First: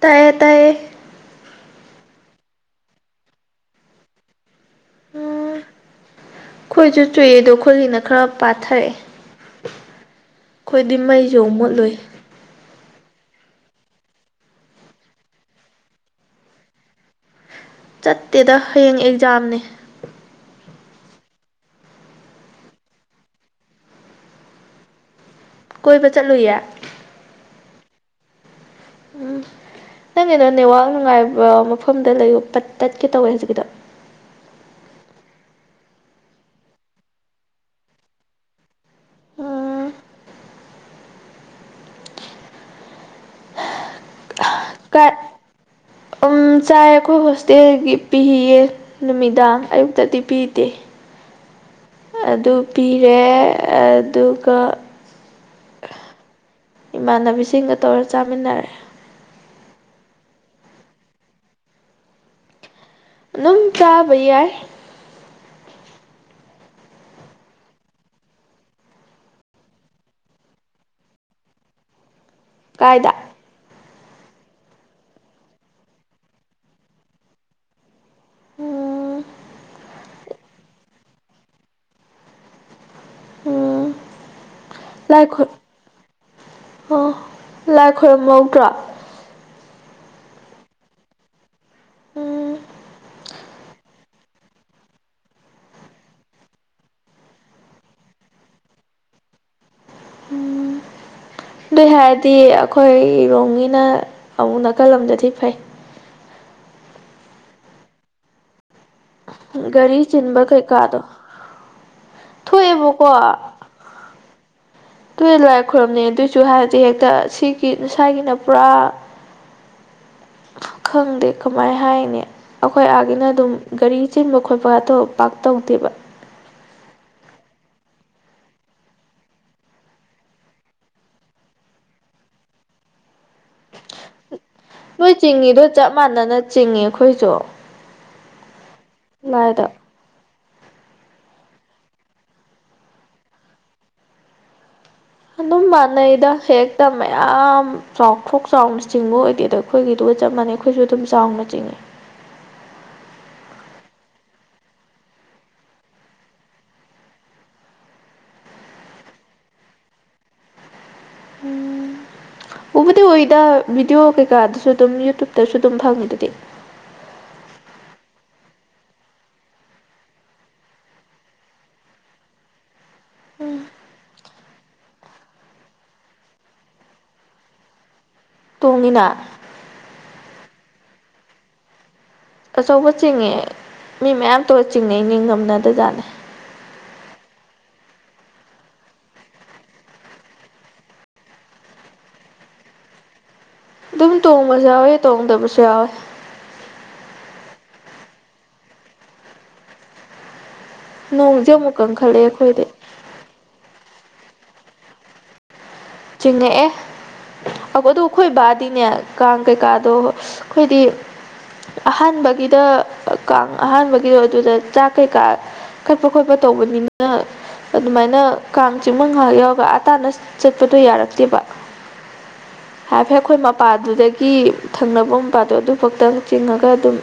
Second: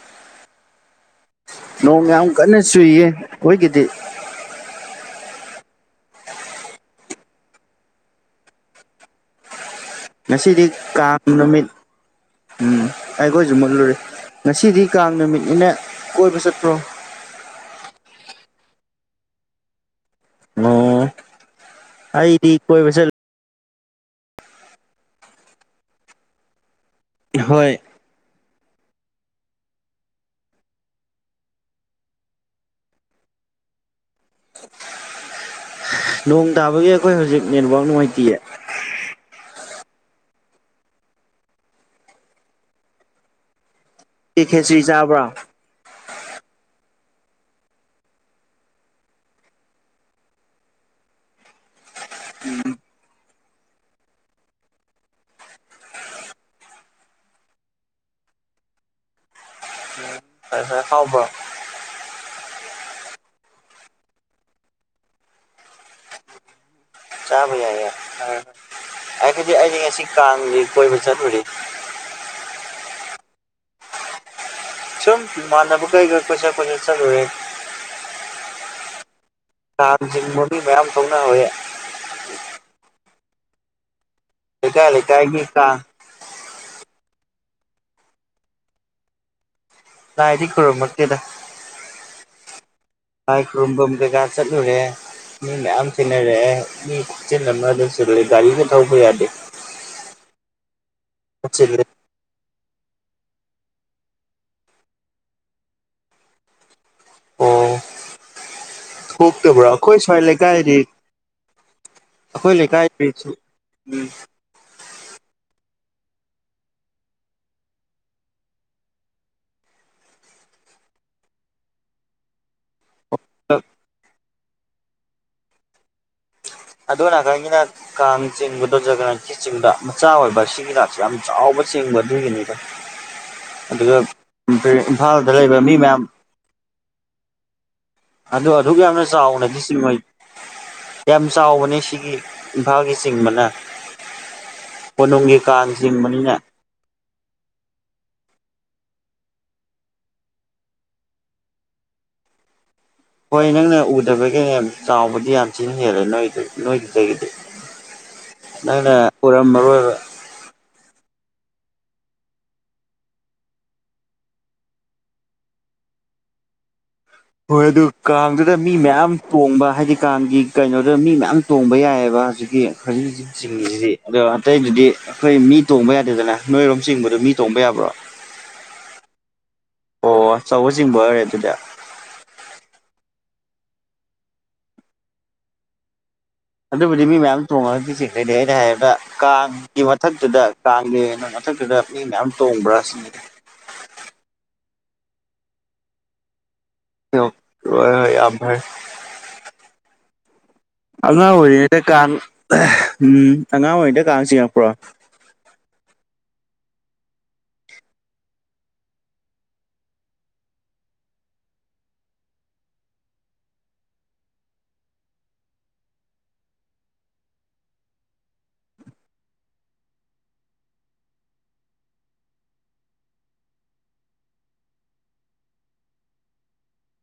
ꯇꯥꯏꯌꯦ ꯇꯥꯏꯌꯦ ꯅꯣꯡ ꯌꯥꯝ ꯀꯟꯅ ꯆꯨꯏꯌꯦ ꯑꯩꯈꯣꯏꯒꯤꯗꯤ ꯎꯝ ꯑꯩꯈꯣꯏꯁꯨ ꯆꯨꯏꯌꯦ ꯑꯗꯣ ꯑꯩꯈꯣꯏꯒꯤꯅ ꯈꯔ ꯄꯥꯊꯔꯛꯑꯦ ꯉꯁꯤꯗꯤ ꯑꯩꯈꯣꯏꯗꯤ ꯀꯥꯡ ꯃꯩꯁꯨ‌‌ ꯑꯃꯨꯛ ꯅꯨꯃꯤꯠ ꯃꯨꯠꯂꯨꯢ ꯎꯝ ꯑꯩꯈꯣꯏꯁꯨ ꯃꯨꯠꯂꯨꯔꯦ ꯉꯁꯤꯗꯤ ꯀꯥꯡ ꯅꯨꯃꯤꯠꯅꯤꯅꯥ ꯀꯣꯏꯕ ꯆꯠꯄ꯭ꯔꯣ ꯆꯠꯇꯦꯗ ꯍꯌꯦꯡ ꯑꯦꯛꯖꯥꯝꯅꯤ ꯑꯣ ꯑꯩꯗꯤ ꯀꯣꯏ ꯆꯠꯂꯨꯢ ꯀꯣꯏꯕ ꯆꯠꯂꯨꯏꯌꯦ ꯍꯣꯏ ꯎꯝ ꯅꯪꯒꯤꯗꯣ ꯅꯦꯋꯥꯛ ꯅꯨꯡꯉꯥꯏꯕ ꯃꯐꯝꯗ ꯂꯩꯌꯣ ꯄꯠ ꯇꯠꯀꯦ ꯇꯧꯋꯦ ꯍꯧꯖꯤꯛꯀꯤꯗꯣ ꯅꯣꯡ ꯇꯥꯕꯒꯤ ꯑꯩꯈꯣꯏ ꯍꯧꯖꯤꯛ ꯅꯦꯠꯋꯥꯛ ꯅꯨꯡꯉꯥꯏꯇꯤꯌꯦ ꯎꯝ ꯑꯦ ꯈꯦꯆ꯭ꯔꯤ ꯀꯥꯏ ꯆꯥꯕ꯭ꯔꯥ ꯎꯝ ꯆꯥꯏ ꯑꯩꯈꯣꯏ ꯍꯣꯁꯇꯦꯜꯒꯤ ꯄꯤꯌꯦ ꯅꯨꯃꯤꯗꯥꯡ ꯑꯌꯨꯛꯇꯗꯤ ꯄꯤꯗꯦ ꯑꯗꯨ ꯄꯤꯔꯦ ꯑꯗꯨꯒ ꯏꯃꯥꯟꯅꯕꯤꯁꯤꯡꯒ ꯇꯧꯔ ꯆꯥꯃꯤꯟꯅꯔꯦ ꯈꯔ ꯍꯥꯎꯕꯔꯣ ꯑꯗꯨꯝ ꯆꯥꯕ ꯌꯥꯢ ꯆꯥꯕ ꯌꯥꯢꯌꯦ ꯍꯥꯏꯕꯗꯤ ꯑꯩꯗꯤ ꯉꯁꯤ ꯀꯥꯡꯒꯤ ꯀꯣꯏꯕ ꯆꯠꯂꯨꯔꯦ ꯀꯥꯏꯗ ꯁꯨꯝ ꯏꯃꯥꯟꯅꯕ ꯀꯩ ꯒꯥ ꯀꯣꯢꯆꯠ‌ ꯀꯣꯏꯆꯠ ꯆꯠꯂꯨꯔꯦ ꯎꯝ ꯀꯥꯡ ꯆꯤꯡꯕ ꯃꯤ ꯃꯌꯥꯝ ꯊꯣꯛꯅꯍꯧꯋꯦ ꯎꯝ ꯂꯩꯀꯥꯢ ꯂꯥꯏ ꯂꯩꯀꯥꯏꯒꯤ ꯈꯨꯔꯨꯝ ꯀꯥꯡ ꯑꯣ ꯂꯥꯏ ꯈꯣꯏꯔꯝꯍꯧꯗ꯭ꯔꯣ ꯂꯥꯢꯗꯤ ꯈꯔꯨꯝꯃꯛꯇꯦꯗ ꯎꯝ ꯂꯥꯥꯏ ꯈꯨꯔꯨꯝꯕꯝ ꯀꯩꯀꯥ ꯆꯠꯂꯨꯔꯦ ꯃꯤ ꯃꯌꯥꯝ ꯊꯦꯡꯅꯔꯛꯑꯦ ꯃꯤ ꯈꯨꯆꯤꯟ ꯑꯃ ꯆꯤꯂꯦ ꯒꯥꯔꯤꯒ ꯊꯧꯕ ꯌꯥꯗꯦ ꯑꯗꯨꯏ ꯆꯤꯜꯂꯦ ꯍꯥꯏꯔꯗꯤ ꯑꯩꯈꯣꯏ ꯔꯣꯡꯒꯤꯅ ꯑꯃꯨꯛ ꯅꯥꯀꯜ ꯑꯝꯗꯗꯤ ꯐꯩ ꯑꯣ ꯄꯣꯛꯇꯕ꯭ꯔꯥ ꯑꯩꯈꯣꯏ ꯒꯥꯔꯤ ꯁ꯭ꯋꯥꯏ ꯆꯤꯟꯕ ꯂꯩꯀꯥꯏꯗꯤ ꯀꯩꯀꯥꯗꯣ ꯑꯩꯈꯣꯏ ꯊꯣꯛꯑꯦꯕꯀꯣ ꯂꯩꯀꯥꯏꯗꯁꯨ ꯎꯝ ꯇꯨ ꯂꯥꯏ ꯈꯣꯏꯔꯝꯅꯩ ꯑꯗꯨꯑꯣꯏꯁꯨ ꯍꯥꯏꯔꯗꯤ ꯍꯦꯛꯇ ꯁꯤꯒꯤ ꯁꯥꯏꯒꯤꯅ ꯄꯨꯔꯥ ꯈꯪꯗꯦ ꯀꯃꯥꯏ ꯍꯥꯏꯅꯤ ꯑꯩꯈꯣꯏ ꯑꯥꯒꯤꯅ ꯑꯗꯨꯝ ꯒꯥꯔꯤ ꯆꯤꯟꯕ ꯈꯣꯠꯄꯒꯇꯣ ꯄꯥꯛ ꯇꯧꯗꯦꯕ ꯑꯗꯣꯝ ꯅꯥꯀꯟꯒꯤꯅ ꯀꯥꯡ ꯆꯤꯡꯕꯗꯣ ꯖꯒꯅꯥ ꯆꯤꯡꯗ ꯃꯆꯥ ꯑꯣꯏꯕ ꯁꯤꯒꯤꯅ ꯌꯥꯝ ꯆꯥꯎꯕ ꯆꯤꯡꯕ ꯑꯗꯨꯒꯤꯅꯤꯗ ꯑꯗꯨꯗ ꯅꯣꯏ ꯆꯤꯡꯉꯤꯗꯣ ꯆꯞ ꯃꯥꯟꯅꯅ ꯆꯤꯡꯏ ꯑꯩꯈꯣꯏꯁꯨ ꯑꯗꯣ ꯑꯗꯨꯛ ꯌꯥꯝꯅ ꯆꯥꯎꯅꯗꯤ ꯂꯥꯏꯗ ꯆꯤꯉꯣꯢ ꯌꯥꯝ ꯆꯥꯎꯕꯅꯦ ꯁꯤꯒꯤ ꯏꯝꯐꯥꯜꯒꯤ ꯆꯤꯡꯕꯅ ꯀꯣꯅꯨꯡꯒꯤ ꯑꯗꯨꯝ ꯀꯥꯡ ꯃꯥꯅꯩꯗ ꯆꯤꯡꯕꯅꯤꯅ ꯍꯦꯛ ꯃꯌꯥꯝ ꯆꯥꯎꯊꯣꯛ ꯆꯥꯎꯅ ꯆꯤꯡꯕ ꯑꯣꯏꯗꯦ ꯑꯩꯈꯣꯏꯒꯤꯗꯨꯒ ꯆꯞ ꯃꯥꯟꯅꯩ ꯑꯩꯈꯣꯏꯁꯨ ꯑꯗꯨꯝ ꯆꯥꯎꯅ ꯆꯤꯡꯉꯦ ꯍꯣꯏ ꯅꯪꯅ ꯎꯗꯕꯒꯤ ꯆꯥꯎꯕꯗꯤ ꯌꯥꯝ ꯊꯤꯅ ꯍꯦꯜꯂꯦ ꯅꯣꯏ ꯅꯣꯏꯗꯨꯗꯒꯤꯗꯤ ꯅꯪꯅ ꯎꯔꯝꯃꯔꯣꯏꯕ ꯎꯗꯤ ꯎꯏꯗ ꯚꯤꯗꯤꯑꯣ ꯀꯩꯀꯥꯗꯁꯨ ꯑꯗꯨꯝ ꯌꯨꯇꯨꯕꯇꯁꯨ ꯑꯗꯨꯝ ꯐꯪꯉꯤ ꯗꯨꯗꯤ ꯍꯣꯏ ꯑꯗꯨ ꯀꯥꯡꯗꯨꯗ ꯃꯤ ꯃꯌꯥꯝ ꯇꯣꯡꯕ ꯍꯥꯏꯗꯤ ꯀꯥꯡꯒꯤ ꯀꯩꯅꯣꯗꯨꯗ ꯃꯤ ꯃꯌꯥꯝ ꯇꯣꯡꯕ ꯌꯥꯏꯑꯕ ꯍꯧꯖꯤꯛꯀꯤ__ ꯍꯧꯖꯤꯛ ꯍꯧꯖꯤꯛ ꯆꯤꯡꯉꯤꯖꯤꯗꯤ ꯑꯗꯣ ꯑꯇꯩꯗꯨꯗꯤ ꯑꯩꯈꯣꯏ ꯃꯤ ꯇꯣꯡꯕ ꯌꯥꯗꯦꯗꯅ ꯅꯣꯏꯔꯣꯝ ꯆꯤꯡꯕꯗꯣ ꯃꯤ ꯇꯣꯡꯕ ꯌꯥꯕ꯭ꯔꯣ ꯇꯣꯡꯉꯤꯅ ꯑꯣ ꯑꯆꯧꯕ ꯆꯤꯡꯕ ꯑꯣꯏꯔꯦ ꯑꯗꯨꯗꯤ ꯑꯆꯧꯕ ꯆꯤꯡꯉꯦ ꯃꯤ ꯃꯌꯥꯝ ꯇꯧꯔ ꯆꯤꯡꯅꯩꯅꯦ ꯉꯝꯅꯗꯖꯥꯠꯅꯦ ꯑꯗꯨꯕꯨꯗꯤ ꯃꯤ ꯃꯌꯥꯝ ꯇꯣꯡꯉꯒꯗꯤ ꯆꯤꯡꯗꯣꯏꯅꯦ ꯑꯩꯅ ꯍꯥꯏꯕ ꯀꯥꯡ__ ꯒꯤ ꯃꯊꯛꯇꯨꯗ ꯀꯥꯡꯂꯦꯅ ꯃꯊꯛꯇꯨꯗ ꯃꯤ ꯃꯌꯥꯝ ꯇꯣꯡꯕ꯭ꯔꯥ ꯁꯤꯅꯤꯗ ꯑꯗꯨꯝ ꯇꯣꯡꯕꯁꯨ ꯌꯥꯎꯋꯤ ꯇꯣꯡꯗꯕꯁꯨ ꯌꯥꯎꯋꯦ [unintelligible] ꯔꯣꯏ ꯍꯣꯏ ꯌꯥꯝ ꯐꯔꯦ ꯑꯉꯥꯡ ꯅꯣꯡꯁꯦ ꯑꯃꯨꯛ ꯑꯣꯏꯔꯤꯉꯩꯗ ꯀꯥꯡ ꯀꯟꯈꯠꯂꯛꯑꯦ ꯑꯩꯈꯣꯏꯗꯤ ꯎꯝ ꯑꯉꯥꯡ ꯑꯣꯏꯔꯤꯉꯩꯗ ꯀꯥꯡ ꯆꯤꯡꯉꯛꯄ꯭ꯔꯣ ꯆꯤꯡꯉꯛꯑꯦ ꯑꯒꯣꯗꯨ ꯈꯣꯏ ꯕꯥꯗꯤꯅꯦ ꯀꯥꯡ ꯀꯩꯀꯥꯗꯣ ꯈꯣꯏꯗꯤ__ ꯑꯍꯥꯟꯕꯒꯤꯗ ꯀꯥꯡ ꯑꯍꯥꯟꯕꯒꯤꯗꯣ ꯑꯗꯨꯗ ꯆꯥꯛ ꯀꯩꯀꯥ__ ꯀꯠꯄ ꯈꯣꯠꯄ ꯇꯧꯕꯅꯤꯅ ꯑꯗꯨꯃꯥꯏꯅ ꯀꯥꯡ ꯆꯤꯡꯃ ꯉꯥꯏꯍꯥꯛ ꯌꯥꯎꯔꯒ ꯑꯥ ꯇꯥꯟꯅ ꯆꯠ__ ꯄꯗꯣ ꯌꯥꯔꯛꯇꯦꯕ ꯍꯥꯏꯐꯦꯠ ꯈꯣꯏ ꯃꯄꯥꯗꯨꯗꯒꯤ ꯊꯪꯅꯕ ꯃꯄꯥꯗꯣ ꯑꯗꯨ ꯐꯛꯇꯪ ꯆꯤꯡꯉꯒ ꯑꯗꯨꯝ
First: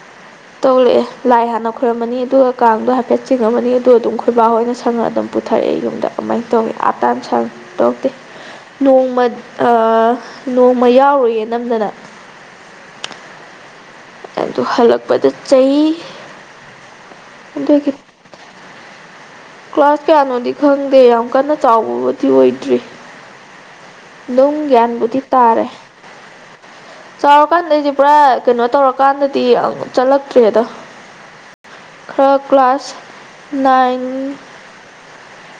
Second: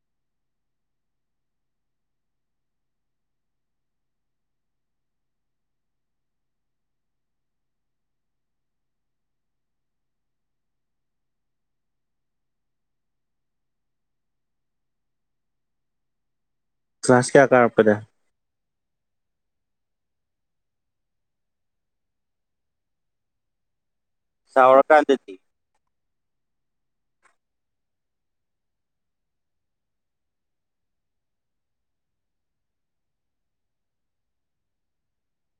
[inaudible] ꯇꯣꯛꯂꯛꯑꯦ ꯂꯥꯏ ꯍꯥꯟꯅ ꯈꯣꯏꯔꯝꯃꯅꯤ ꯑꯗꯨꯒ ꯀꯥꯡꯗꯣ ꯍꯥꯏꯐꯦꯠ ꯆꯤꯡꯉꯃꯅꯤ ꯑꯗꯨꯒ ꯑꯗꯨꯝ ꯈꯣꯏꯕꯥ ꯍꯣꯏꯅ ꯁꯪꯉꯒ ꯑꯗꯨꯝ__ ꯄꯨꯊꯔꯛꯑꯦ ꯌꯨꯝꯗ ꯑꯃꯥꯏꯅ ꯇꯧꯋꯤ ꯑꯥꯇꯥꯟ ꯁꯟ ꯇꯧꯔꯛꯇꯦ ꯅꯣꯡꯃ ꯑꯠ ꯅꯣꯡꯃ ꯌꯥꯎꯔꯨꯌꯦ ꯅꯝꯗꯅ ꯑꯗꯨ ꯍꯜꯂꯛꯄꯗ ꯆꯩ ꯀ꯭ꯂꯥꯁ ꯀꯌꯥ ꯀꯥꯔꯛꯄꯗ ꯀ꯭ꯂꯥꯁ ꯀꯌꯥꯅꯣꯗꯤ ꯈꯪꯗꯦ ꯌꯥꯝ ꯀꯟꯅ ꯆꯥꯎꯕꯕꯨꯗꯤ ꯑꯣꯏꯗ꯭ꯔꯤ ꯂꯨꯡ ꯒ꯭ꯌꯥꯟꯕꯨꯗꯤ ꯆꯥꯎꯔꯀꯥꯟꯗꯗꯤ ꯇꯥꯔꯦ ꯆꯥꯎꯔꯀꯥꯟꯗ ꯑꯩꯖꯦ ꯄꯨꯔꯥ ꯀꯩꯅꯣ ꯇꯧꯔꯀꯥꯟꯗꯗꯤ ꯑꯪ ꯆꯠꯂꯛꯇ꯭ꯔꯦꯗ ꯈꯔ ꯀ꯭ꯂꯥꯁ ꯅꯥꯏꯟ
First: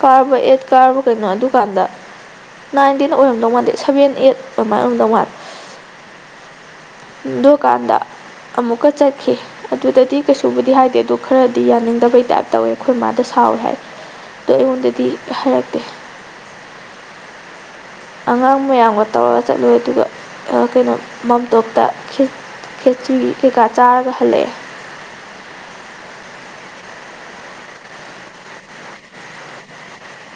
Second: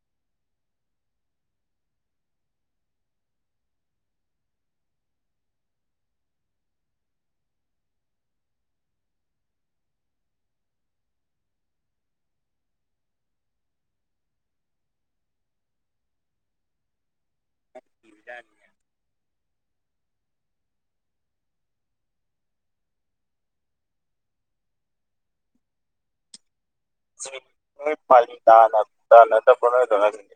ꯀꯥꯔꯕ ꯑꯦꯠ ꯀꯥꯔꯕ ꯀꯩꯅꯣ ꯑꯗꯨꯀꯥꯟꯗ ꯅꯥꯏꯟꯗꯤ ꯅ ꯑꯣꯏꯔꯝꯗꯧ ꯃꯥꯥꯟꯗꯦ ꯁꯕꯦꯟ ꯑꯩꯠ ꯑꯃꯥꯏ ꯑꯣꯏꯔꯝꯗꯧ ꯃꯥꯜꯂꯦ ꯗꯨꯀꯥꯟꯗ ꯑꯃꯨꯛꯀ ꯆꯠꯈꯤ ꯑꯗꯨꯗꯗꯤ ꯀꯩꯁꯨꯕꯨꯗꯤ ꯍꯥꯏꯗꯦ ꯑꯗꯨ ꯈꯔꯗꯤ ꯌꯥꯅꯤꯡꯗꯕꯩ ꯇꯥꯏꯞ ꯇꯧꯋꯦ ꯑꯩꯈꯣꯏ ꯃꯥꯗꯣ ꯁꯥꯎꯋꯦ ꯍꯥꯏ ꯑꯗꯨ ꯑꯩꯉꯣꯟꯗꯗꯤ ꯍꯥꯏꯔꯛꯇꯦ ꯑꯉꯥꯡ ꯃꯌꯥꯝꯒ ꯇꯧꯔ ꯆꯠꯂꯨꯏ ꯑꯗꯨꯒ ꯑ ꯀꯩꯅꯣ ꯃꯥꯝꯇꯣꯞꯇ ꯈꯤ ꯈꯦꯆꯤ ꯀꯩꯀꯥ ꯆꯥꯔꯒ ꯍꯜꯂꯛꯑꯦ [unintelligible] ꯅꯣꯏ ꯄꯥꯂꯤ ꯇꯥꯅ ꯇꯥꯅꯗꯕ꯭ꯔꯣ ꯅꯣꯏ ꯑꯗꯣꯝ ꯅꯥꯀꯟꯒꯤ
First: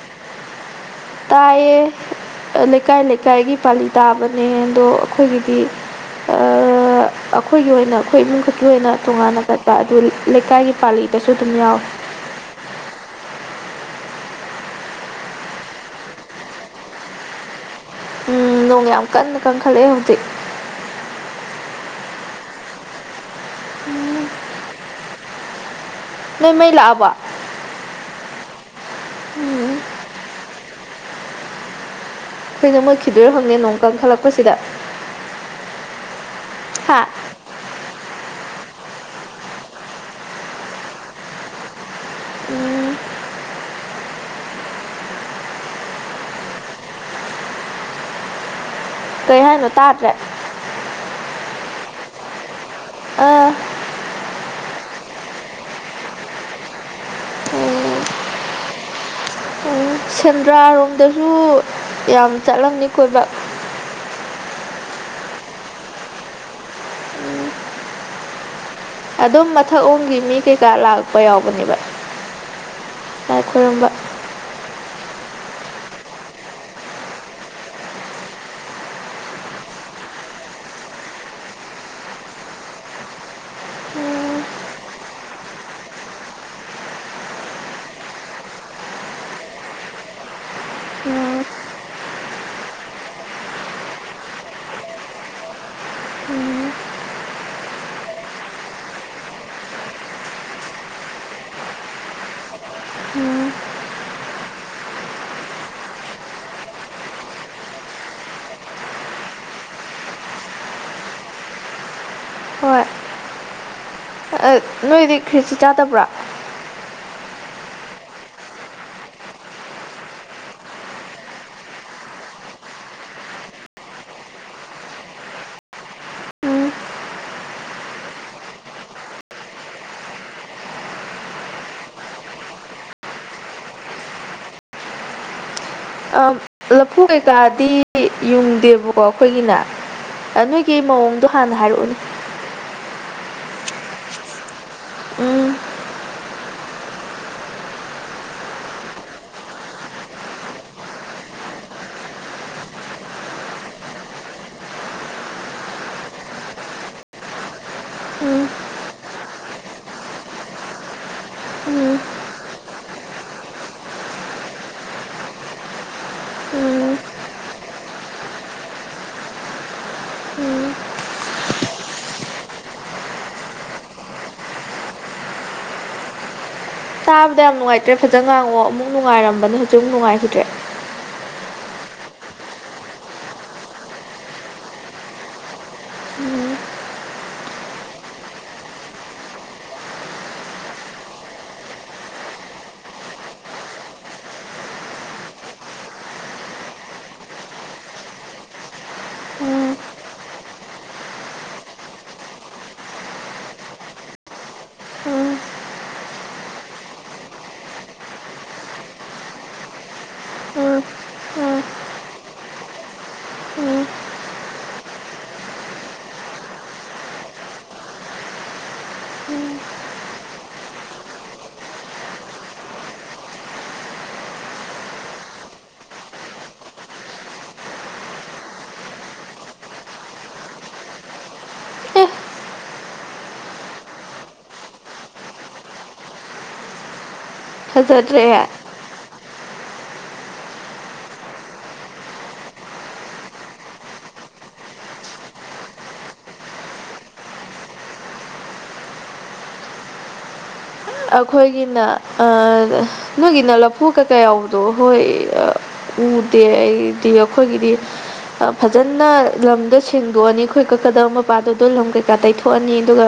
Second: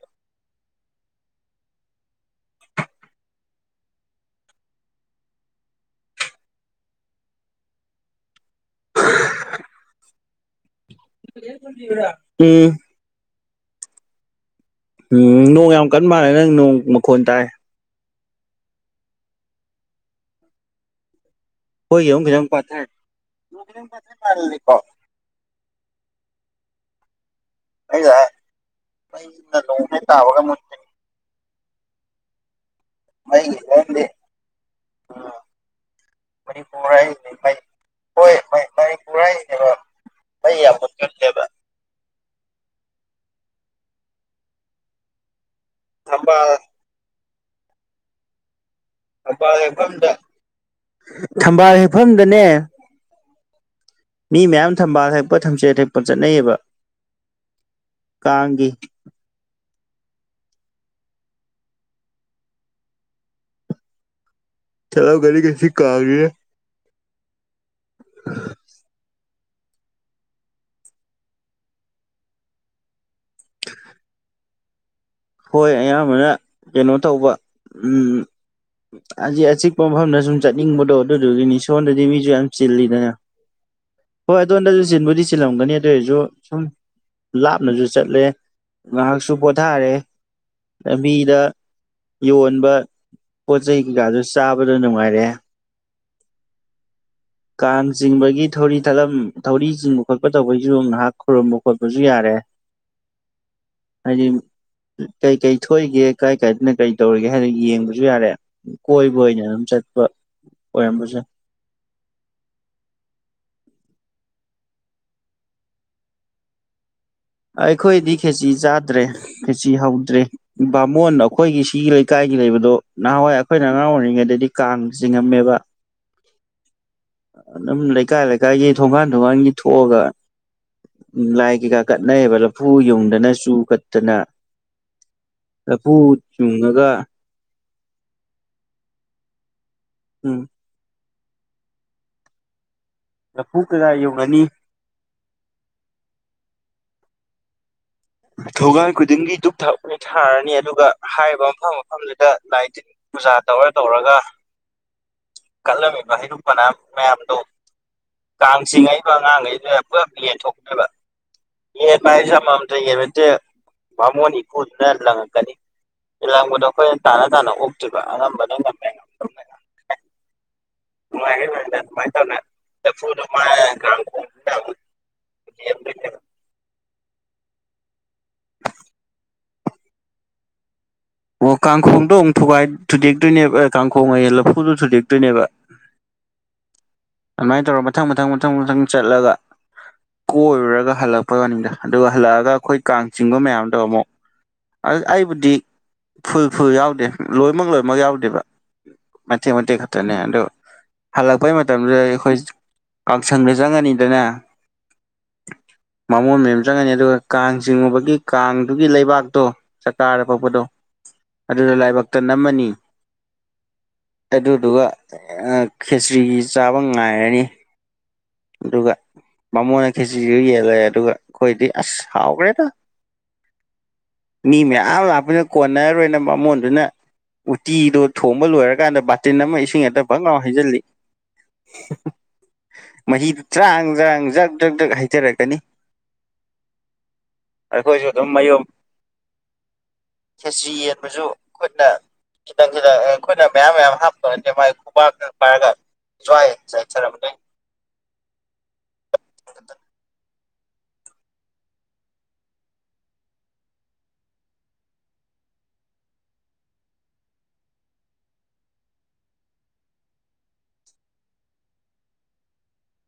ꯇꯥꯏꯌꯦ ꯑ ꯂꯩꯀꯥꯏ ꯂꯩꯀꯥꯏꯒꯤ ꯄꯥꯂꯤ ꯇꯥꯕꯅꯦ ꯑꯗꯣ ꯑꯈꯣꯏꯒꯤꯗꯤ ꯑ ꯑꯈꯣꯏꯒꯤ ꯑꯣꯏꯅ ꯈꯣꯏ ꯏꯃꯨꯡ ꯈꯛꯀꯤ ꯑꯣꯏꯅ ꯇꯣꯉꯥꯟꯅ ꯀꯠꯄ ꯑꯗꯨ ꯂꯩꯀꯥꯏꯒꯤ__ [unintelligible] ꯊꯝꯕꯤꯌꯨꯔꯥ ꯎꯝ ꯎꯝ ꯅꯣꯡ ꯌꯥꯝ ꯀꯟ ꯃꯥꯜꯂꯦ ꯅꯪ ꯅꯣꯡ ꯃꯈꯣꯟ ꯇꯥꯏ ꯎꯝ ꯅꯣꯡ ꯌꯥꯝ ꯀꯟꯅ ꯀꯟꯈꯠꯂꯛꯑꯦ ꯍꯧꯖꯤꯛ ꯈꯣꯏꯒꯤ ꯑꯃꯨꯛ ꯈꯤꯇꯪ ꯄꯥꯊꯔꯛ ꯅꯣꯡ ꯈꯤꯇꯪ ꯄꯥꯊ ꯃꯥꯜꯂꯤꯀꯣ ꯅꯣꯏ ꯃꯩ ꯂꯥꯛꯑꯕꯣ ꯑꯩ ꯂꯥꯛꯑꯦ ꯃꯩꯖꯤꯅ ꯎꯝ ꯅꯣꯡ ꯍꯦꯛ ꯇꯥꯕꯒ ꯃꯨꯠꯄꯤ ꯃꯩꯁꯨ ꯃꯨꯠꯈꯤꯗ꯭ꯔ ꯈꯪꯗꯦ ꯃꯩꯒꯤ ꯅꯣꯡ ꯃꯔꯝꯗꯤ ꯀꯪꯈꯠꯂꯛꯄꯁꯤꯗ ꯃꯅꯤꯄꯨꯔ ꯍꯥ ꯍꯥꯏꯁꯤꯗꯤ ꯃꯩ ꯍꯣꯏ ꯃꯅꯤꯄꯨꯔ ꯍꯥꯏꯁꯤꯅꯦꯕ ꯃꯩ ꯌꯥꯝ ꯃꯨꯠꯀꯜꯂꯦꯕ ꯎꯝ ꯊꯝꯕꯥꯜ ꯀꯩ ꯊꯝꯕꯥꯜ ꯍꯥꯏꯅꯣ ꯍꯦꯛꯐꯝꯗ ꯇꯥꯗ꯭ꯔꯦ ꯊꯝꯕꯥꯜ ꯍꯦꯛꯐꯝꯗꯅꯦ ꯑꯥ ꯃꯤ ꯃꯌꯥꯝ ꯊꯝꯕꯥꯜ ꯍꯦꯛꯄ ꯊꯝꯆꯦꯠ ꯍꯦꯛꯄ ꯆꯠꯅꯩꯑꯕ ꯎꯝ ꯀꯥꯡꯒꯤ ꯎꯝ ꯁꯦꯟꯗ꯭ꯔꯥꯔꯣꯝꯗꯁꯨ ꯌꯥꯝ ꯆꯠꯂꯝꯅꯤ ꯀꯣꯏꯕ ꯆꯠꯂꯝꯒꯅꯤ ꯉꯁꯤ ꯀꯥꯡꯅꯤꯅ [inaudible] ꯑꯗꯨꯝ ꯃꯊꯛ ꯑꯣꯝꯒꯤ ꯃꯤ ꯀꯩꯀꯥ ꯂꯥꯛꯄ ꯌꯥꯎꯕꯅꯦꯕ ꯂꯥꯏ ꯈꯨꯔꯨꯝꯕ ꯍꯣꯏ ꯑꯌꯥꯝꯕꯅ ꯀꯩꯅꯣ ꯇꯧꯕ ꯎꯝ ꯑꯖꯤ ꯑꯆꯤꯛꯄ ꯃꯐꯝꯗ ꯁꯨꯝ ꯆꯠꯅꯤꯡꯕꯗꯣ ꯑꯗꯨꯗꯨꯒꯤꯅꯤ ꯁꯣꯝꯗꯗꯤ ꯃꯤꯖꯨ ꯌꯥꯝ ꯆꯤꯜꯂꯤꯗꯅ ꯍꯣꯏ ꯑꯗꯣꯟꯗꯁꯨ ꯆꯤꯟꯕꯨꯗꯤ ꯆꯤꯜꯂꯝꯒꯅꯤ ꯑꯗꯨ ꯑꯣꯢꯖꯨ ꯁꯨꯝ ꯂꯥꯞꯅꯁꯨ ꯆꯠꯂꯦ ꯉꯥꯏꯍꯥꯛꯁꯨ ꯄꯣꯊꯥꯔꯦ ꯂꯝꯕꯤꯗ ꯎꯝ ꯌꯣꯟꯕ ꯄꯣꯠ ꯆꯩꯩ ꯀꯩꯀꯥꯁꯨ ꯆꯥꯕꯗ ꯅꯨꯡꯉꯥꯏꯔꯦ ꯀꯥꯡ ꯆꯤꯡꯕꯒꯤ ꯊꯧꯔꯤ ꯊꯠꯂꯝ ꯊꯧꯔꯤ ꯆꯤꯡꯕ ꯈꯣꯠꯄ ꯇꯧꯕꯩꯁꯨ ꯉꯥꯏꯍꯥꯛ ꯈꯨꯔꯨꯝꯕ ꯈꯣꯠꯄꯁꯨ ꯌꯥꯔꯦ [inaudible] ꯍꯥꯏꯗꯤ ꯀꯩ ꯀꯩ ꯊꯣꯛꯏꯒꯦ ꯀꯥꯏ ꯀꯥꯏꯗꯅ ꯀꯩ ꯇꯧꯔꯤꯒꯦ ꯍꯥꯏꯅ ꯌꯦꯡꯕꯖꯨ ꯌꯥꯔꯦ ꯀꯣꯏꯕ ꯑꯣꯏꯅ ꯑꯗꯨꯝ ꯆꯠꯄ ꯑꯣꯏꯔꯝꯕꯖꯨ ꯌꯥꯢ ꯑ ꯅꯣꯏꯗꯤ ꯈꯦꯆ꯭ꯔꯤ ꯆꯥꯗꯕ꯭ꯔꯥ ꯑꯩꯈꯣꯏꯗꯤ ꯈꯦꯆꯤ ꯆꯥꯗ꯭ꯔꯦ ꯈꯦꯆꯤ ꯍꯧꯗ꯭ꯔꯦ ꯕꯥꯃꯣꯟ ꯑꯩꯈꯣꯏꯒꯤ ꯁꯤꯒꯤ ꯂꯩꯀꯥꯏꯒꯤ ꯂꯩꯕꯗꯣ ꯅꯍꯥꯟꯋꯥꯏ ꯑꯩꯈꯣꯏꯅ ꯑꯉꯥꯡ ꯑꯣꯏꯔꯤꯉꯩꯗꯗꯤ ꯀꯥꯡ ꯆꯤꯡꯉꯝꯃꯦꯕ ꯎꯝ ꯑꯗꯨꯝ ꯂꯩꯀꯥꯏ ꯂꯩꯀꯥꯏꯒꯤ ꯊꯣꯡꯒꯥꯟ ꯊꯣꯡꯒꯥꯟꯒꯤ ꯊꯣꯛꯑꯒ ꯎꯝ ꯂꯥꯏ ꯀꯩꯀꯥ ꯀꯠꯅꯩꯑꯕ ꯂꯐꯨ ꯌꯨꯡꯗꯅ ꯆꯨ ꯀꯠꯇꯅ ꯂꯐꯨ ꯌꯨꯡꯉꯒ ꯂꯐꯨ ꯀꯩꯀꯥꯗꯤ ꯌꯨꯡꯗꯦꯕꯀꯣ ꯑꯩꯈꯣꯏꯒꯤꯅ ꯎꯝ ꯑ ꯅꯣꯢ ꯀꯤ ꯃꯑꯣꯡꯗꯣ ꯍꯥꯟꯅ ꯍꯥꯏꯔꯛꯎꯅꯦ ꯂꯐꯨ ꯀꯩꯀꯥ ꯌꯨꯡꯉꯅꯤ ꯎꯝ ꯊꯣꯡꯒꯥꯟ ꯈꯨꯗꯤꯡꯒꯤ ꯗꯨꯛ ꯊꯥꯎꯃꯩ ꯊꯥꯔꯅꯤ ꯑꯗꯨꯒ ꯍꯥꯏꯔꯤꯕ ꯃꯐꯝ ꯃꯐꯝꯗꯨꯗ ꯂꯥꯏ ꯇꯤꯟ ꯄꯨꯖꯥ ꯇꯧꯔ ꯇꯧꯔꯒ ꯀꯠꯂꯝꯃꯤꯕ ꯍꯩꯔꯨꯛ ꯃꯅꯥ ꯃꯌꯥꯝꯗꯣ ꯎꯝ ꯀꯥꯡ ꯆꯤꯡꯉꯛꯏꯕ ꯑꯉꯥꯡꯉꯩꯗꯨꯗ ꯄꯨꯂꯞ ꯌꯦꯟꯊꯣꯛꯈꯤꯕ ꯎꯝ ꯌꯦꯟꯕ ꯍꯥꯏꯁꯦ ꯑꯝꯃꯃꯝ ꯅ ꯌꯦꯟꯕ ꯅꯠꯇꯦ ꯕꯥꯃꯣꯟ ꯏꯀꯨꯗꯨꯅ ꯂꯪꯉꯛꯀꯅꯤ ꯂꯪꯕꯗꯣ ꯎꯝ ꯑꯩꯈꯣꯏꯅ ꯇꯥꯅ ꯇꯥꯅ ꯑꯣꯛꯇꯣꯢꯕ ꯑꯉꯝꯕꯅ ꯉꯝꯃꯦ ꯅꯨꯡꯉꯥꯏꯈꯩ ꯎꯝ [unintelligible] ꯂꯦꯝꯗꯣꯏꯅꯦꯕ [inaudible] ꯇꯤꯕꯗ ꯌꯥꯝ ꯅꯨꯡꯉꯥꯏꯇ꯭ꯔꯦ ꯐꯖꯅ ꯉꯥꯡꯉꯣ ꯑꯃꯨꯛ ꯅꯨꯡꯉꯥꯏꯔꯝꯕꯅ ꯍꯧꯖꯤꯛ ꯑꯃꯨ ꯅꯨꯡꯉꯥꯏꯈꯤꯗ꯭ꯔꯦ ꯑꯣ ꯀꯥꯡꯈꯣꯡꯗꯣ ꯑꯃꯨꯛ ꯊꯨꯒꯥꯏ ꯊꯨꯗꯦꯛꯇꯣꯏꯅꯦꯕ ꯑꯦ ꯀꯥꯡꯈꯣꯡ ꯑꯌꯦ ꯂꯐꯨꯗꯣ ꯊꯨꯗꯦꯛꯇꯣꯏꯅꯦꯕ ꯎꯝ ꯑꯗꯨꯃꯥꯏ ꯇꯧꯔ ꯃꯊꯪ ꯃꯊꯪ ꯃꯊꯪ ꯃꯊꯪ ꯆꯠꯂꯒ ꯀꯣꯏꯔꯨꯔꯒ ꯍꯜꯂꯛꯄꯩ ꯋꯥꯅꯤꯗ ꯑꯗꯨꯒ ꯍꯜꯂꯛꯑꯒ ꯑꯩꯈꯣꯏ ꯀꯥꯡ ꯆꯤꯡꯕ ꯃꯌꯥꯝꯗꯣ ꯑꯃꯨꯛ ꯑꯗꯨ ꯑꯩꯕꯨꯗꯤ ꯐꯨꯜ ꯐꯨꯜ ꯌꯥꯎꯗꯦ ꯂꯣꯏꯃꯛ ꯂꯣꯏꯃꯛ ꯌꯥꯎꯗꯦꯕ ꯃꯇꯦꯛ ꯎꯝ ꯃꯇꯦꯛ ꯈꯛꯇꯅꯦ ꯑꯗꯨ ꯍꯜꯂꯛꯄꯩ ꯃꯇꯝꯗꯨꯗꯤ ꯑꯩꯈꯣꯏ ꯀꯥꯡꯁꯪꯗ ꯆꯪꯉꯅꯤꯗꯅ ꯎꯝ ꯕꯥꯃꯣꯟ ꯃꯌꯥꯝ ꯆꯪꯉꯅꯤ ꯑꯗꯨꯒ ꯀꯥꯡ ꯆꯤꯡꯉꯨꯕꯒꯤ ꯀꯥꯡꯗꯨꯒꯤ ꯂꯩꯕꯥꯛ ꯇꯣ ꯆꯔꯀꯥꯔꯗ ꯄꯣꯛꯄꯗꯣ ꯎꯝ ꯑꯗꯨꯗꯣ ꯂꯥꯏꯕꯛꯇ ꯅꯝꯃꯅꯤ ꯎꯝ ꯑꯗꯨꯗꯨꯒ ꯈꯦꯆ꯭ꯔꯤꯒꯤ ꯆꯥꯕ ꯉꯥꯏꯔꯅꯤ ꯑꯗꯨꯒ ꯕꯃꯣꯟꯅ ꯈꯦꯆ꯭ꯔꯤꯗꯨ ꯌꯦꯜꯂꯦ ꯑꯗꯨꯒ ꯑꯩꯈꯣꯏꯗꯤ ꯑꯁ ꯍꯥꯎꯒ꯭ꯔꯦꯗ ꯃꯤ ꯃꯌꯥꯝ ꯂꯥꯛꯄꯅꯤꯅ ꯀꯣꯟꯅꯔꯣꯏꯅ ꯚꯥꯃꯣꯟꯗꯨꯅ ꯎꯇꯤꯗꯣ ꯊꯣꯡꯕ ꯂꯣꯏꯔꯀꯥꯟꯗ ꯕꯥꯇꯤꯟ ꯑꯃ ꯏꯁꯤꯡ ꯍꯦꯛꯇ ꯐꯪ ꯂꯥꯎ ꯍꯩꯖꯜꯂꯤ ꯑꯦ ꯃꯍꯤꯗꯨ ꯆ꯭ꯔꯥꯡꯖꯥꯡ ꯖ꯭ꯔꯛ ꯖ꯭ꯔꯛ ꯖ꯭ꯔꯛ ꯍꯩꯙꯔꯛꯀꯅꯤ ꯑꯩꯈꯣꯏꯁꯨ ꯐꯖꯗ꯭ꯔꯦ ꯑꯗꯨꯝ ꯃꯌꯨꯝ ꯈꯦꯆ꯭ꯔꯤ ꯌꯦꯟꯕꯖꯨ ꯈꯨꯠꯅ ꯈꯤꯇꯪ ꯈꯤꯇꯪ ꯑ ꯈꯨꯠꯅ ꯃꯌꯥꯝ ꯃꯌꯥꯝ ꯍꯥꯞꯄꯒ ꯅꯠꯇꯦ ꯃꯥꯏ ꯈꯨꯕꯥꯛꯅ ꯄꯥꯏꯔꯒ ꯖꯋꯥꯏ ꯆꯥꯏꯊꯔꯝꯃꯅꯤ ꯑꯈꯣꯏꯒꯤꯅ ꯑ ꯅꯣꯏꯒꯤꯅ ꯂꯐꯨ ꯀ ꯀꯩ ꯌꯥꯎꯕꯗꯣ ꯍꯣꯏ ꯑꯥ ꯎꯗꯦ ꯑꯩꯗꯤ ꯑꯩꯈꯣꯏꯒꯤꯗꯤ ꯐꯖꯅ ꯂꯝꯗꯣ ꯁꯦꯡꯗꯣꯛꯑꯅꯤ ꯑꯩꯈꯣꯏ ꯀꯛꯀꯗꯕ ꯃꯄꯥꯗꯣ ꯗꯣ ꯂꯝ ꯀꯩꯀꯥ ꯇꯩꯊꯣꯛꯑꯅꯤ ꯑꯗꯨꯒ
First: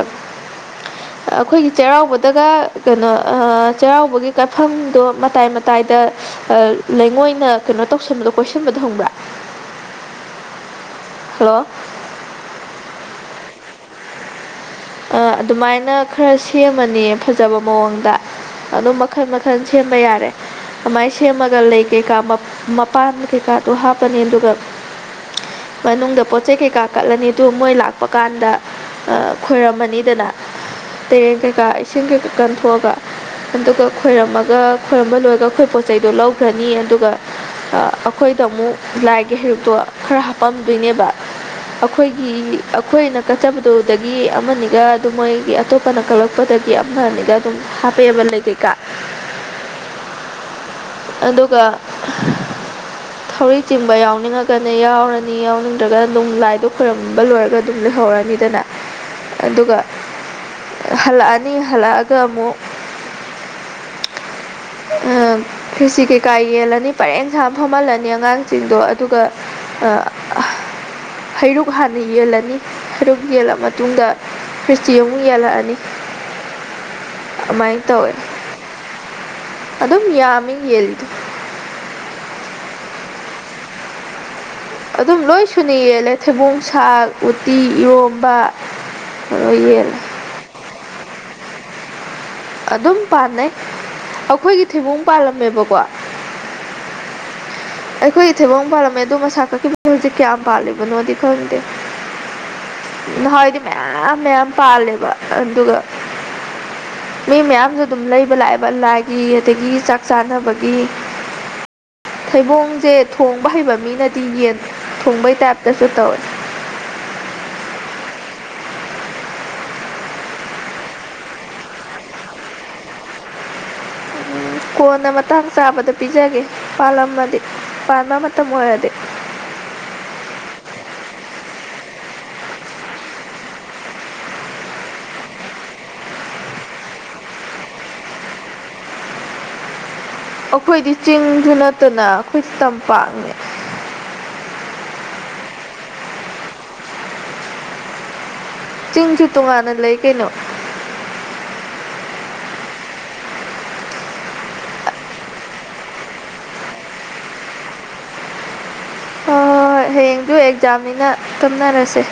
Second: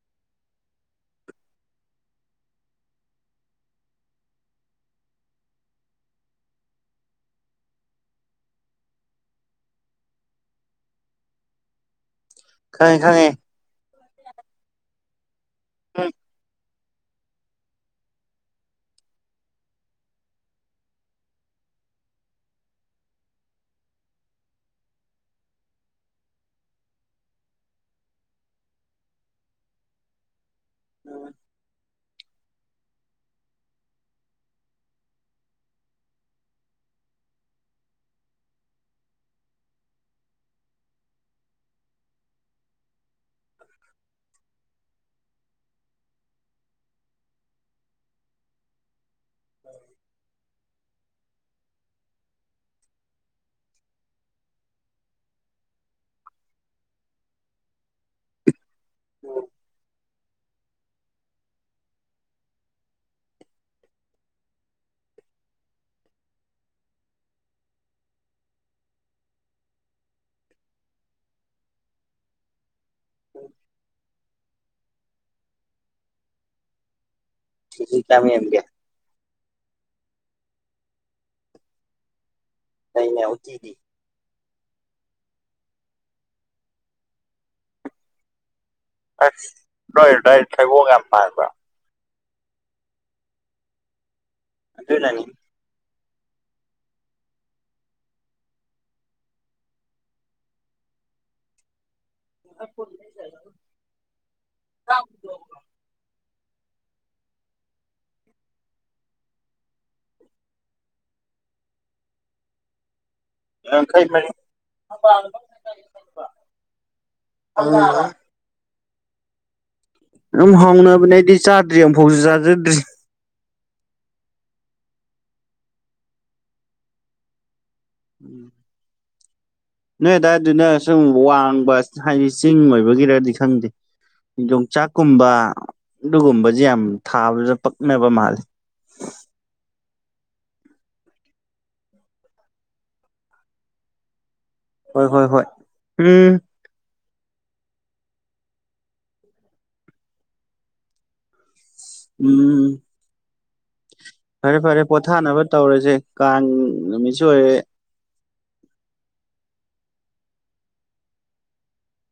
ꯑꯈꯣꯏꯒꯤ ꯆꯩꯔꯥꯎꯕꯗꯒ ꯀꯩꯅꯣ ꯑꯥ ꯆꯩꯔꯥꯎꯕꯒꯤ ꯀꯠꯐꯝꯗꯣ ꯃꯇꯥꯏ ꯃꯇꯥꯏꯗ ꯑꯥ ꯂꯩꯉꯣꯏꯅ ꯀꯩꯅꯣ ꯇꯧꯁꯟꯕꯗꯣ ꯀꯣꯏꯁꯤꯟꯕꯗꯣ ꯍꯪꯕ꯭ꯔꯥ ꯍꯜꯂꯣ ꯈꯪꯉꯦ ꯈꯪꯉꯦ ꯑꯥ ꯑꯗꯨꯃꯥꯏꯅ ꯎꯝ ꯈꯔ ꯁꯦꯝꯃꯅꯤ ꯐꯖꯕ ꯃꯑꯣꯡꯗ ꯑꯗꯨꯝ ꯃꯈꯜ ꯃꯈꯟ ꯁꯦꯝꯕ ꯌꯥꯔꯦ ꯑꯃꯥꯏ ꯁꯦꯝꯃꯒ ꯂꯩ ꯀꯩꯀꯥ ꯃꯄꯥꯟ ꯀꯩꯀꯥꯗꯣ ꯍꯥꯞꯄꯅꯤ ꯑꯗꯨꯒ ꯃꯅꯨꯡꯗ ꯄꯣꯠ ꯆꯩ ꯀꯩꯀꯥ ꯀꯠꯂꯅꯤ ꯗꯨꯒ ꯃꯣꯏ ꯂꯥꯛꯄ ꯀꯥꯟꯗ ꯑꯥ ꯈꯣꯏꯔꯝꯃꯅꯤꯗꯅ ꯇꯦꯔꯦꯟ ꯀꯩꯀꯥ ꯏꯁꯤꯡ ꯀꯩꯀꯥ ꯀꯟꯊꯣꯛꯑꯒ ꯑꯗꯨꯒ ꯈꯣꯏꯔꯝꯃꯒ ꯈꯣꯏꯔꯝꯕ ꯂꯣꯏꯔꯒ ꯑꯩꯈꯣꯏ ꯄꯣꯠ ꯆꯩꯗꯣ ꯂꯧꯈ꯭ꯔꯅꯤ ꯑꯗꯨꯒ ꯑꯥ ꯑꯩꯈꯣꯏꯗ ꯑꯃꯨꯛ ꯂꯥꯏꯒꯤ ꯍꯩꯔꯨꯛꯇꯣ ꯈꯔ ꯍꯥꯞꯄꯝꯗꯣꯏꯅꯦꯕ ꯑꯈꯣꯏꯒꯤ ꯑꯈꯣꯏꯅ ꯀꯠꯆꯕꯗꯣ ꯗ ꯒꯤ ꯑꯃ ꯑꯅꯤꯒ ꯗꯨꯝ ꯃꯣꯏꯒꯤ ꯑꯇꯣꯞꯄꯅ ꯀꯛꯂꯛꯄꯗꯒꯤ ꯑꯃ ꯑꯅꯤꯒ ꯑꯗꯨꯝ ꯍꯥꯞꯄꯛꯑꯦꯕ ꯂꯩ ꯀꯩꯀꯥ [inaudible] ꯑꯗꯨꯒ ꯊꯧꯔꯤ ꯆꯤꯡꯕ ꯌꯥꯎꯅꯤꯡꯉꯒꯅ ꯌꯥꯎꯔꯅꯤ ꯌꯥꯎꯅꯤꯡꯗ꯭ꯔꯒꯅ ꯑꯗꯨꯝ ꯂꯥꯏꯗꯣ ꯈꯣꯏꯔꯝꯕ ꯂꯣꯏꯔꯒ ꯑꯗꯨꯝ ꯂꯩꯍꯧꯔꯅꯤꯗꯅ ꯑꯗꯨꯒ ꯍꯜꯂꯛꯑꯅꯤ ꯍꯜꯂꯛꯑꯒ ꯑꯃꯨꯛ ꯑꯥ ꯈ꯭ꯔꯦꯆꯤ ꯀꯩꯀꯥ ꯌꯦꯜꯂꯅꯤ ꯄꯔꯦꯟ ꯁꯥ ꯐꯝꯍꯜꯂꯅꯤ ꯑꯉꯥꯡꯁꯤꯡꯗꯣ ꯑꯗꯨꯒ ꯑꯥ ꯍꯩꯔꯨꯛ ꯍꯥꯟꯅ ꯌꯦꯜꯂꯅꯤ ꯍꯩꯔꯨꯛ ꯌꯦꯜꯂ ꯃꯇꯨꯡꯗ ꯈ꯭ꯔꯤꯁꯇꯤ ꯑꯃꯨꯛ ꯌꯦꯜꯂꯛꯑꯅꯤ ꯑꯗꯨꯃꯥꯏꯅ ꯈꯦꯆꯔꯤ ꯇꯧꯋꯦ ꯀꯌꯥꯝ ꯌꯦꯟ ꯒꯦ ꯑꯗꯨꯝ ꯌꯥꯝꯃꯤ ꯌꯦꯜꯂꯤꯗꯣ ꯑꯩꯅꯦ ꯎꯇꯤꯗꯤ ꯑꯗꯨꯝ ꯂꯣꯏ ꯁꯨꯨꯅ ꯌꯦꯜꯂꯦ ꯊꯩꯕꯣꯡ ꯁꯥꯛ ꯎꯇꯤ ꯏꯔꯣꯝꯕ ꯑꯁ ꯂꯣꯏ ꯌꯦꯜꯂꯦ ꯅꯣꯏ ꯑꯗꯥꯏ ꯊꯩꯕꯣꯡ ꯌꯥꯝ ꯄꯥꯟꯕ꯭ꯔꯣ ꯑꯗꯨꯝ ꯄꯥꯟꯅꯩ ꯑꯈꯣꯏꯒꯤ ꯊꯩꯕꯣꯡ ꯑꯗꯨꯅꯅꯤ ꯄꯥꯜꯂꯝꯃꯦꯕꯀꯣ ꯑꯩꯈꯣꯏꯒꯤ ꯊꯩꯕꯣꯡ ꯄꯥꯜꯂꯝꯃꯦ ꯑꯗꯨ ꯃꯁꯥ ꯀꯛꯈꯤꯕ ꯍꯧꯖꯤꯛ ꯀꯌꯥꯝ ꯄꯥꯜꯂꯤꯕꯅꯣꯗꯤ ꯈꯪꯗꯦ ꯅꯍꯥꯋꯥꯏꯗꯤ ꯃꯌꯥꯝ ꯃꯌꯥꯝ ꯄꯥꯜꯂꯦꯕ ꯑꯗꯨꯒ ꯃꯤ ꯃꯌꯥꯝꯖꯨ ꯑꯗꯨꯝ ꯂꯩꯕ ꯂꯥꯛꯑꯦꯕ ꯂꯥꯏꯒꯤ ꯑꯗꯒꯤ ꯆꯥꯛ ꯆꯥꯅꯕꯒꯤ ꯊꯩꯕꯣꯡꯁꯦ ꯊꯣꯡꯕ ꯍꯩꯕ ꯌꯥꯡꯈꯩ ꯃꯤꯅꯗꯤ ꯃꯔꯤ ꯌꯦꯟ ꯊꯣꯡꯕꯩ ꯇꯥꯏꯞꯇꯁꯨ ꯇꯧꯋꯦ [unintelligible] ꯑꯗꯨꯝ ꯍꯥꯎꯅꯕꯅꯦ ꯑꯩꯗꯤ ꯆꯥꯗ꯭ꯔꯤ ꯑꯃꯨꯐꯥꯎꯁꯨ ꯆꯥꯖꯗ꯭ꯔꯤ ꯀꯣꯟꯅ ꯃꯇꯥꯡ ꯆꯥꯕꯗ ꯄꯤꯖꯒꯦ ꯄꯥꯜꯂꯝꯃꯗꯤ ꯄꯥꯟꯕ ꯃꯇꯝ ꯑꯣꯏꯔꯗꯤ ꯅꯣꯏ ꯑꯗꯨꯗꯥꯏꯗꯨꯅ ꯁꯨꯝ ꯋꯥꯡꯕ ꯍꯥꯏꯗꯤ ꯆꯤꯡ ꯑꯣꯏꯕꯒꯤꯔꯗꯤ ꯈꯪꯗꯦ ꯌꯣꯡꯆꯥꯛꯀꯨꯝꯕ ꯑꯗꯨꯒꯨꯝꯕꯁꯦ ꯌꯥꯝ ꯊꯥꯕꯖꯨ ꯄꯛꯅꯕ ꯃꯥꯜꯂꯤ ꯑꯈꯣꯏꯗꯤ ꯆꯤꯡꯁꯨ ꯅꯠꯇꯅ ꯑꯈꯣꯏ ꯇꯝꯄꯥꯛꯅꯦ ꯍꯣꯏ ꯍꯣꯏ ꯍꯣꯏ ꯎꯝ ꯆꯤꯡꯁꯨ ꯇꯣꯉꯥꯟꯅ ꯂꯩ ꯀꯩꯅꯣ ꯎꯝ ꯐꯔꯦ ꯐꯔꯦ ꯄꯣꯊꯥꯅꯕ ꯇꯧꯔꯁꯦ ꯀꯥꯡ ꯅꯨꯃꯤꯠꯁꯨ ꯑꯣꯏꯔꯦ ꯍꯣꯏ ꯍꯣꯏ ꯍꯣꯏ ꯍꯌꯦꯡꯗꯨ ꯑꯦꯛꯖꯥꯝꯅꯤꯅ ꯇꯨꯝꯅꯔꯁꯦ